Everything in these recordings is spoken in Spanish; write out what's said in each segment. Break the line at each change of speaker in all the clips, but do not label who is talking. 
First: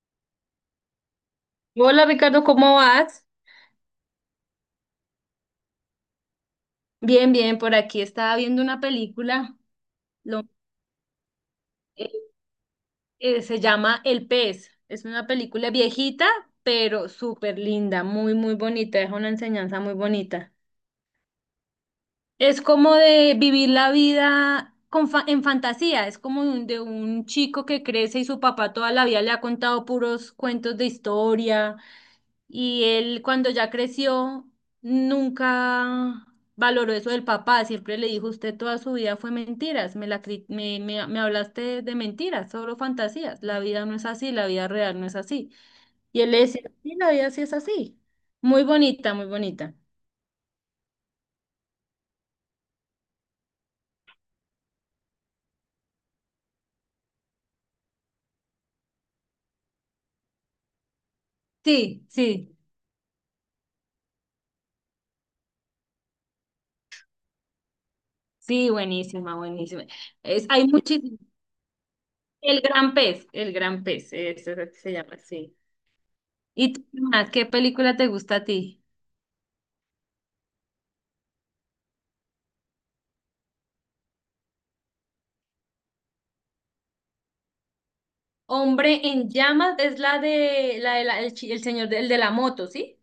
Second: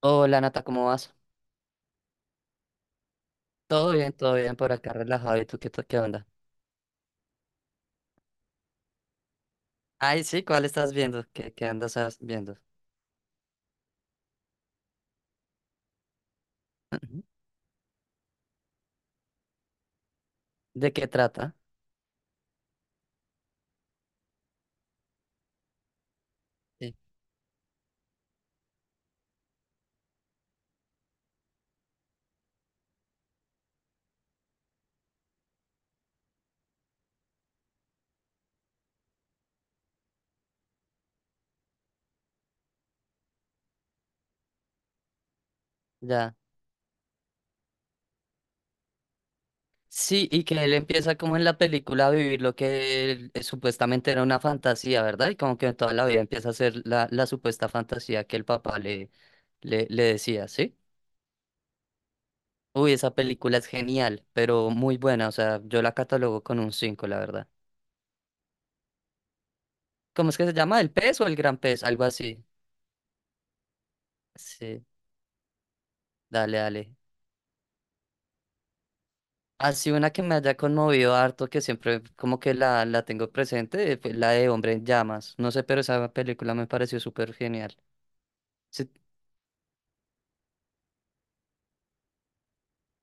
Hola Nata, ¿cómo vas?
Hola Ricardo, ¿cómo vas?
Todo bien por acá, relajado. ¿Y tú qué, qué onda?
Bien, bien, por aquí estaba viendo una película,
Ay, sí,
lo-
¿cuál estás viendo? ¿Qué andas
eh,
viendo?
se llama El pez, es una película viejita, pero
Ujú.
súper linda, muy, muy bonita, es una enseñanza muy bonita.
¿De qué trata?
Es como de vivir la vida con en fantasía, es como de
Sí,
un chico que crece y su papá toda la vida le ha contado puros cuentos de historia. Y él cuando ya creció nunca valoró eso del papá, siempre le dijo, usted toda su vida fue mentiras, me, la, cri- me hablaste de mentiras, solo fantasías, la vida no es así, la vida real no es así. Y él
ya.
le decía, sí, la vida sí es así. Muy bonita, muy bonita.
Sí, y que él empieza como en la película a vivir lo que él, supuestamente era una fantasía, ¿verdad? Y como que toda la vida empieza a ser la supuesta fantasía que el papá le decía, ¿sí?
Sí, sí,
Uy, esa película es genial, pero muy buena. O sea, yo la catalogo con un 5, la verdad.
sí, buenísima, buenísima.
¿Cómo es que se
Hay
llama? ¿El
muchísimo.
pez o el gran pez? Algo así.
El gran pez, eso es lo que
Sí,
se llama, sí.
dale,
¿Y tú,
dale.
qué más? ¿Qué película te gusta a ti?
Así una que me haya conmovido harto, que siempre como que la tengo presente, fue la de Hombre en Llamas. No sé, pero esa película me pareció súper genial. Sí,
Hombre en llamas es la de la, de la- el, chi- el señor del de la moto, ¿sí?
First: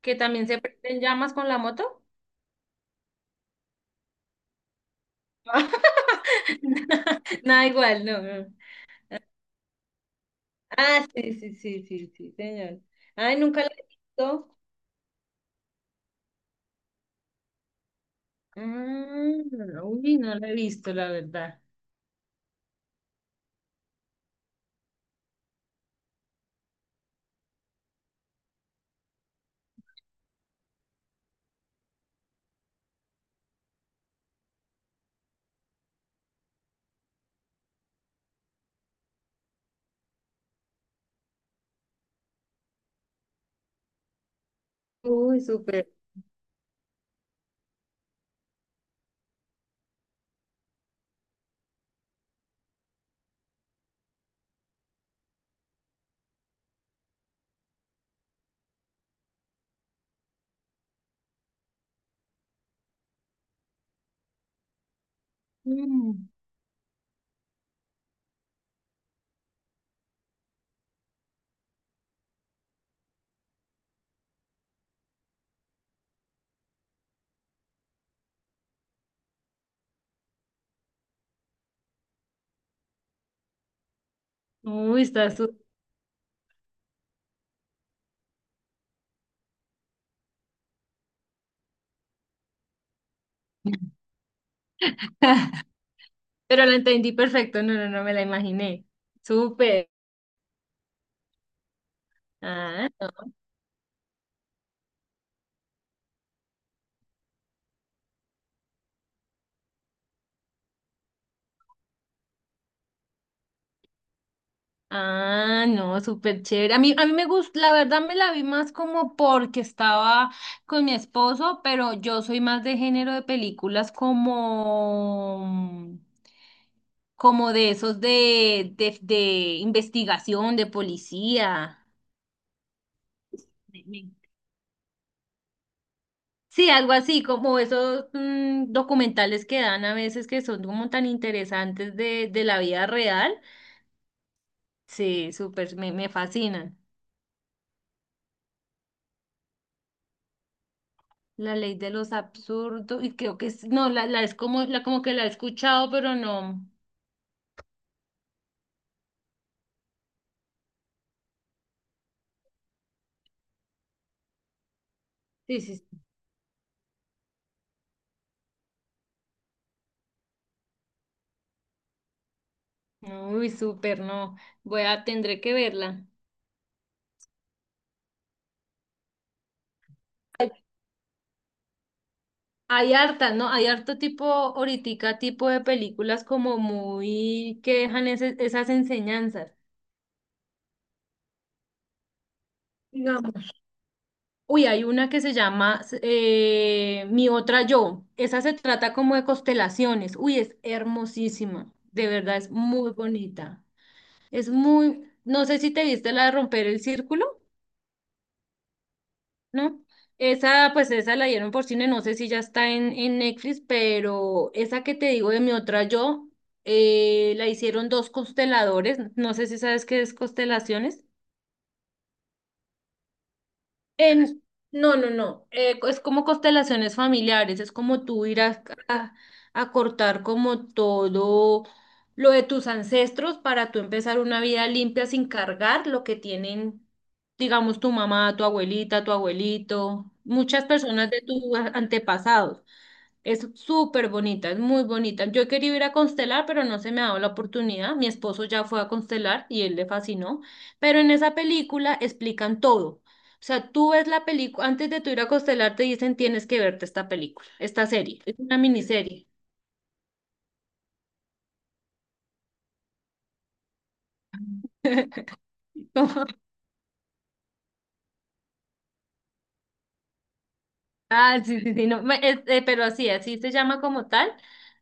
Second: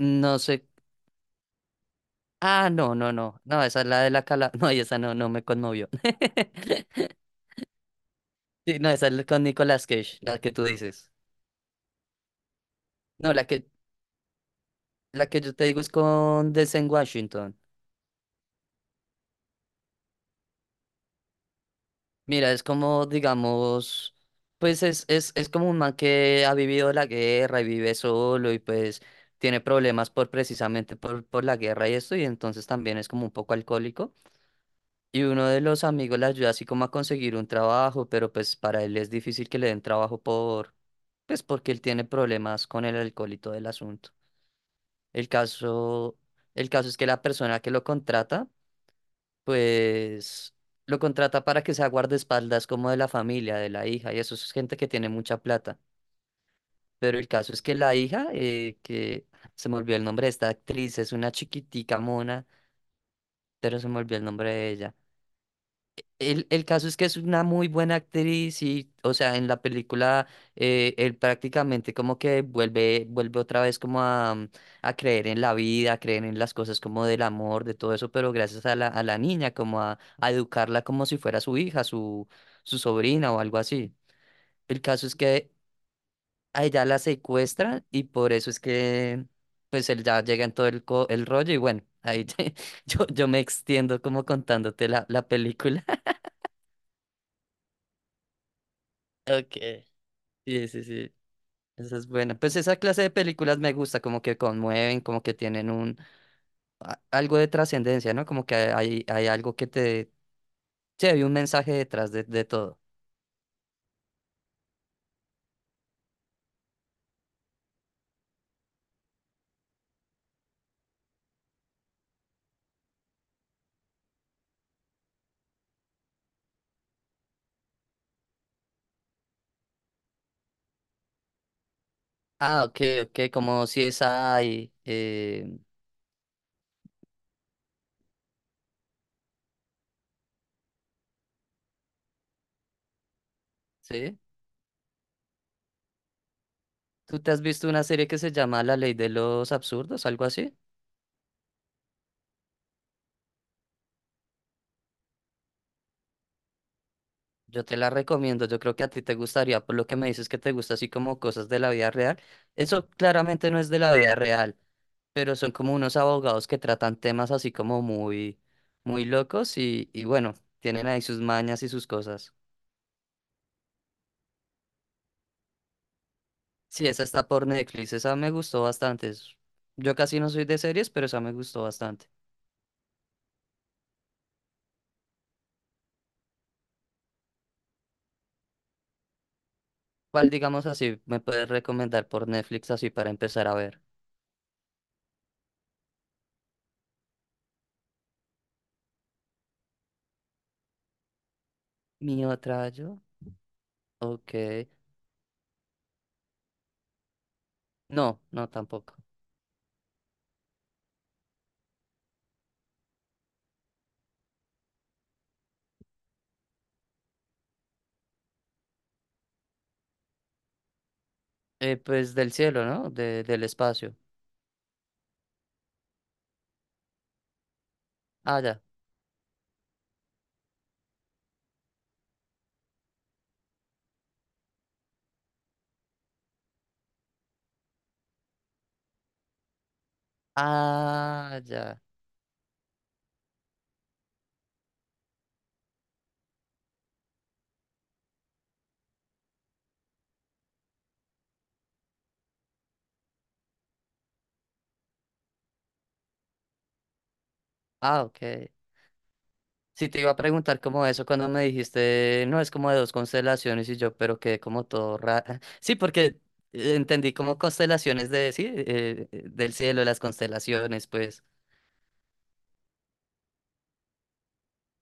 Que también se
sé.
prende en llamas con la moto.
Ah, no, no, no. No, esa es la de la cala. No, y esa no, no me conmovió.
Nada igual, no, no.
Sí, no, esa es con Nicolas Cage, la que tú
Ah,
dices.
sí, sí, sí, sí, sí, señor.
No,
Ay,
la
nunca la
que,
he visto.
la que yo te digo es con Denzel Washington.
Ah, uy, no la he visto, la verdad.
Mira, es como, digamos, pues es como un man que ha vivido la guerra y vive solo y pues tiene problemas por precisamente por la guerra y esto, y entonces también es como un poco alcohólico. Y uno de los amigos le ayuda así como a conseguir un trabajo, pero pues para él es difícil que le den trabajo pues porque él tiene problemas con el alcohol y todo el asunto. El
Uy, súper.
caso, el caso es que la persona que lo contrata pues lo contrata para que sea guardaespaldas como de la familia, de la hija, y eso es gente que tiene mucha plata. Pero el caso es que la hija, que se me olvidó el nombre de esta actriz, es una chiquitica mona, pero se me olvidó el nombre de ella.
Mm.
El caso es que es una muy buena actriz y, o sea, en la película él prácticamente como que vuelve, vuelve otra vez como a creer en la vida, a creer en las cosas como del amor, de todo eso, pero gracias a la niña, como a educarla como si fuera su hija, su sobrina o algo así. El
Uy,
caso es
está
que
súper.
a ella la secuestran y por eso es que pues él ya llega en todo el, el rollo y bueno, ahí yo me extiendo como contándote la película.
Pero la entendí perfecto. No, no, no me la imaginé.
Ok.
Súper.
Sí, sí, sí. Esa es buena. Pues esa
Ah,
clase de
no.
películas me gusta, como que conmueven, como que tienen un algo de trascendencia, ¿no? Como que hay algo que te. Sí, hay un mensaje detrás de todo.
Ah, no, súper chévere. A mí me gusta, la verdad me la vi más como porque estaba con mi esposo, pero yo soy más de género de películas como, como de esos de investigación, de policía.
Ah, ok, ok, como si
Me-
es
me-
ahí.
Sí, algo así, como esos documentales que dan a veces que son como tan interesantes de la vida real.
¿Sí?
Sí, súper, me fascinan.
¿Tú te has visto una serie que se llama La Ley de los Absurdos, algo así?
La ley de los absurdos, y creo que es, no, la como que la he escuchado, pero no.
Yo te la recomiendo, yo creo que a ti te gustaría, por lo que me dices que te gusta así como cosas de la vida real. Eso claramente no es de la vida real, pero son
Sí,
como
sí.
unos
Sí.
abogados que tratan temas así como muy, muy locos y bueno, tienen ahí sus mañas y sus cosas.
No, uy, súper, no. Tendré que verla.
Sí, esa está por Netflix, esa me gustó bastante. Yo casi no soy de series, pero esa me gustó bastante.
Hay harta, ¿no? Hay harto tipo, ahoritica tipo de películas como muy que dejan esas enseñanzas.
¿Cuál, digamos así, me puedes recomendar por Netflix así para empezar
Digamos.
a ver?
Uy, hay una que se llama Mi otra yo. Esa se trata como de constelaciones. Uy, es hermosísima. De
¿Mi
verdad, es
otra
muy
yo?
bonita.
Ok.
Es muy, no sé si te viste la de romper el círculo,
No, no tampoco.
¿no? Esa, pues esa la dieron por cine, no sé si ya está en Netflix, pero esa que te digo de mi otra yo, la hicieron dos consteladores, no sé si sabes qué es constelaciones.
Pues del cielo, ¿no? Del espacio.
En, no, no, no. Es como constelaciones familiares, es como tú
Ah,
ir
ya.
a, a- a cortar como todo lo de tus ancestros para tú empezar una vida limpia sin cargar lo que tienen, digamos, tu mamá, tu abuelita, tu abuelito, muchas personas de
Ah,
tus
ya.
antepasados. Es súper bonita, es muy bonita. Yo quería ir a constelar, pero no se me ha dado la oportunidad. Mi esposo ya fue a constelar y él le fascinó. Pero en esa película explican todo. O sea, tú ves la película, antes de tú ir a constelar te dicen tienes que verte esta película, esta
Ah,
serie. Es
ok.
una miniserie.
Sí, te iba a preguntar como eso cuando me dijiste, no, es como de dos constelaciones y yo, pero quedé como todo raro. Sí, porque
Como-
entendí como constelaciones de, sí, del cielo, las constelaciones, pues.
Ah, sí, sí, sí, no, pero así, así se llama como tal.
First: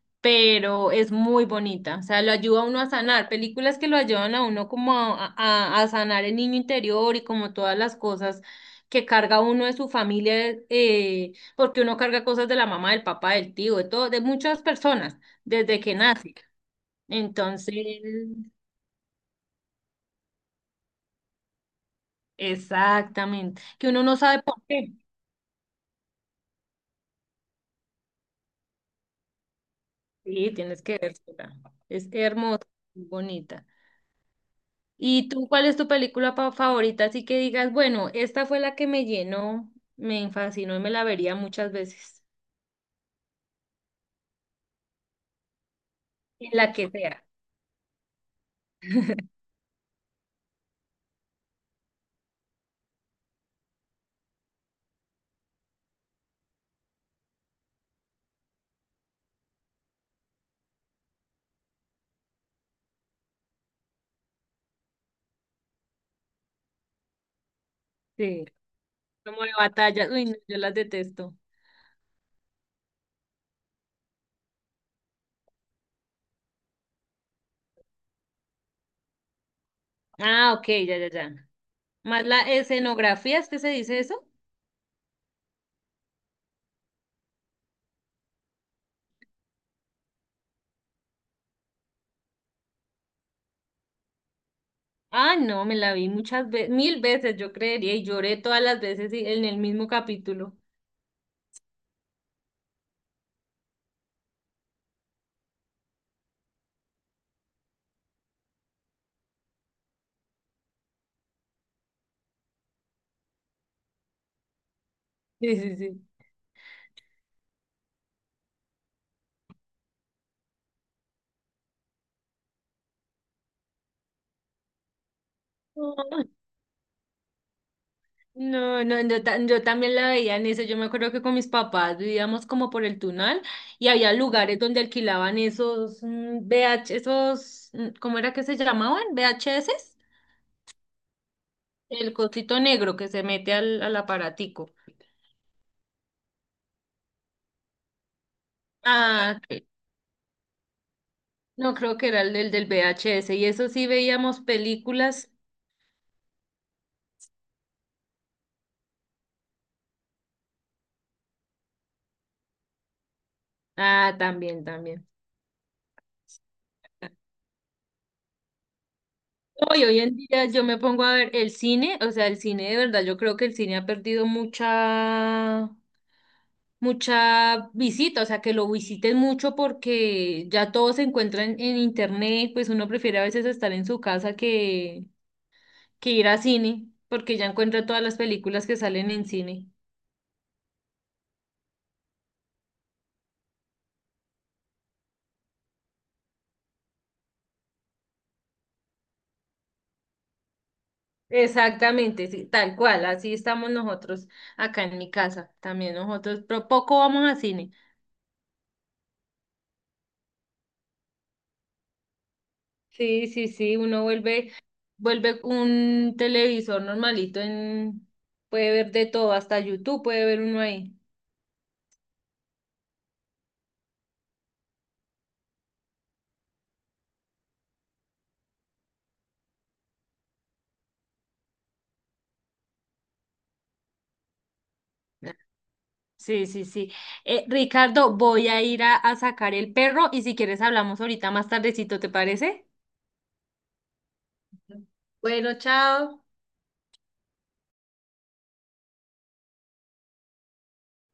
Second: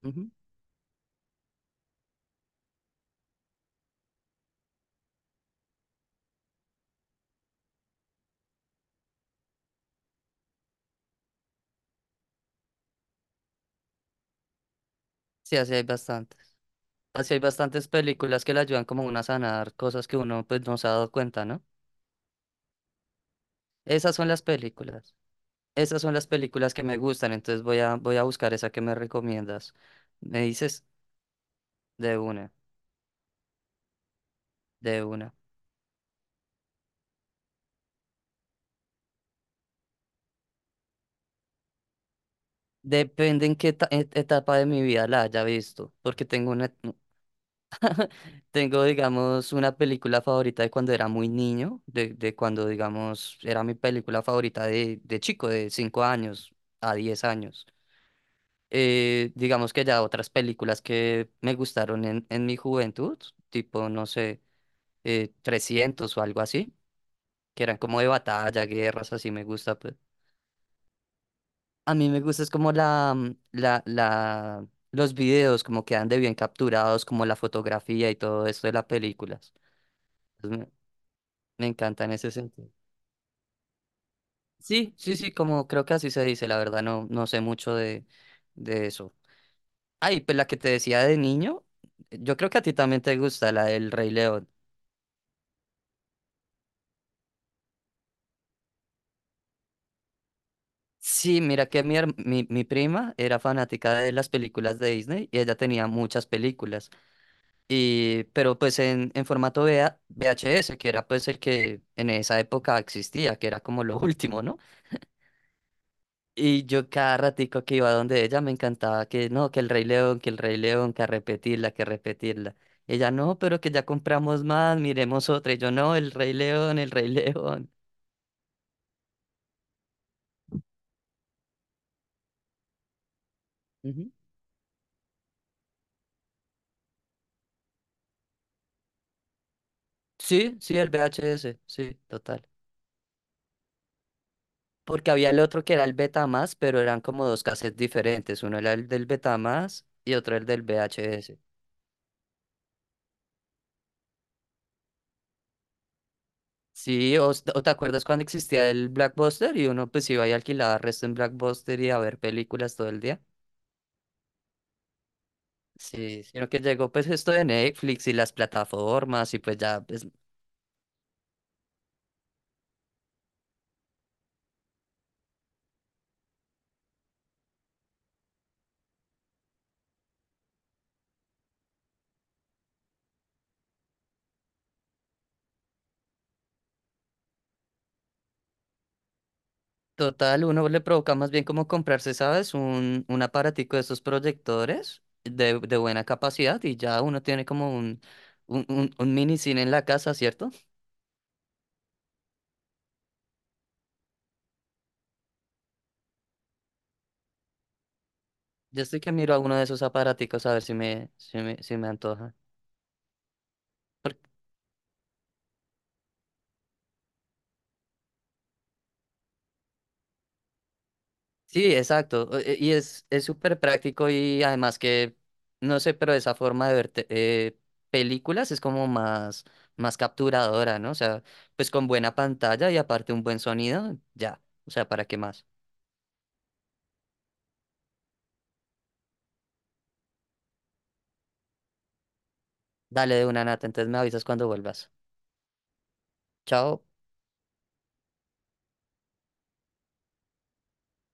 Ujú.
Pero es muy bonita, o sea, lo ayuda a uno a sanar, películas que lo ayudan a uno como a, a sanar el niño interior y como todas las cosas que carga uno de su familia, porque uno carga cosas de la mamá, del papá, del tío, de todo, de muchas personas,
Sí, así
desde
hay
que nace.
bastantes. Así hay
Entonces,
bastantes películas que le ayudan como uno a sanar cosas que uno pues no se ha dado cuenta, ¿no?
exactamente, que uno
Esas
no
son las
sabe por qué.
películas. Esas son las películas que me gustan, entonces voy a, voy a buscar esa que me recomiendas. Me
Sí, tienes
dices
que verla. Es
de una,
hermosa, muy bonita.
de
¿Y
una.
tú cuál es tu película favorita? Así que digas, bueno, esta fue la que me llenó, me fascinó y me la vería muchas veces.
Depende en qué etapa de mi vida la haya visto, porque tengo
En
una,
la que sea.
tengo, digamos, una película favorita de cuando era muy niño, de cuando, digamos, era mi película favorita de chico, de 5 años a 10 años. Digamos que ya otras películas que me gustaron en mi juventud, tipo, no sé, 300 o algo así, que eran como de
Sí.
batalla, guerras, así me
Como de
gusta, pues.
batallas. Uy, no, yo las detesto.
A mí me gusta es como la, mm, la, los videos como quedan de bien capturados, como la fotografía y todo esto de las películas.
Ah,
Entonces,
ok,
me,
ya, ya, ya.
me encanta en
Más
ese
la
sentido.
escenografía, ¿es que se dice eso?
Sí, sí, sí, como creo que así se dice, la verdad no sé mucho de eso. Ay, pues la que te decía de niño, yo creo que a ti también te gusta, la del Rey León.
Ah, no, me la vi muchas veces, mil veces, yo creería, y lloré todas las veces en el mismo capítulo.
Sí, mira que mi prima era fanática de las películas de Disney y ella tenía muchas películas. Pero pues en formato V V A V H VHS, que era pues el que en esa época existía, que era como lo último, ¿no?
Sí, sí, sí.
Y yo cada ratico que iba donde ella me encantaba que no, que el Rey León, que el Rey León, que a repetirla, que a repetirla. Ella no, pero que ya compramos más, miremos otra. Y yo no, el Rey León, el Rey León.
No, no, yo también la veía en eso. Yo me acuerdo que con mis papás vivíamos como por el Tunal y
Ujú.
había lugares donde alquilaban esos V H esos, ¿cómo era que se llamaban? VHS
Sí, sí, el V H VHS, sí,
el
total.
cosito negro que se mete al aparatico.
Porque había el otro que era el Betamax, pero eran como dos cassettes diferentes. Uno era el del
Ah, ok.
Betamax y otro el del V H VHS.
No creo que era el del VHS y eso sí veíamos películas.
Sí, o te acuerdas cuando existía el Blackbuster y uno pues iba y alquilaba resto en Blackbuster y a ver películas todo el día.
Ah, también, también.
Sí, sino que llegó pues esto de Netflix y las plataformas y pues ya,
Hoy
pues
en día yo me pongo a ver el cine, o sea, el cine de verdad, yo creo que el cine ha perdido mucha visita, o sea, que lo visiten mucho porque ya todo se encuentra en internet, pues uno prefiere a veces estar en su casa que ir a cine, porque ya encuentra todas las películas que salen en cine.
total, uno le provoca más bien como comprarse, ¿sabes? Un aparatico de esos proyectores de buena capacidad y ya uno tiene como un, mini cine en la casa, ¿cierto?
Exactamente, sí, tal cual, así estamos nosotros acá en mi casa, también nosotros, pero poco vamos a cine.
Yo estoy que miro a uno de esos aparaticos a ver si me antoja.
Sí, sí, sí, uno vuelve un televisor normalito en, puede ver de todo, hasta YouTube puede ver uno ahí.
Sí, exacto. Y es súper práctico y además que, no sé, pero esa forma de ver películas es como más capturadora, ¿no? O sea, pues con buena pantalla y aparte un buen sonido, ya. O sea, ¿para qué más?
Sí, sí, sí. Ricardo, voy a ir a sacar el perro y si quieres hablamos ahorita más tardecito, ¿te parece?
Dale de una Nata, entonces me avisas cuando vuelvas.
Bueno, chao.
Chao.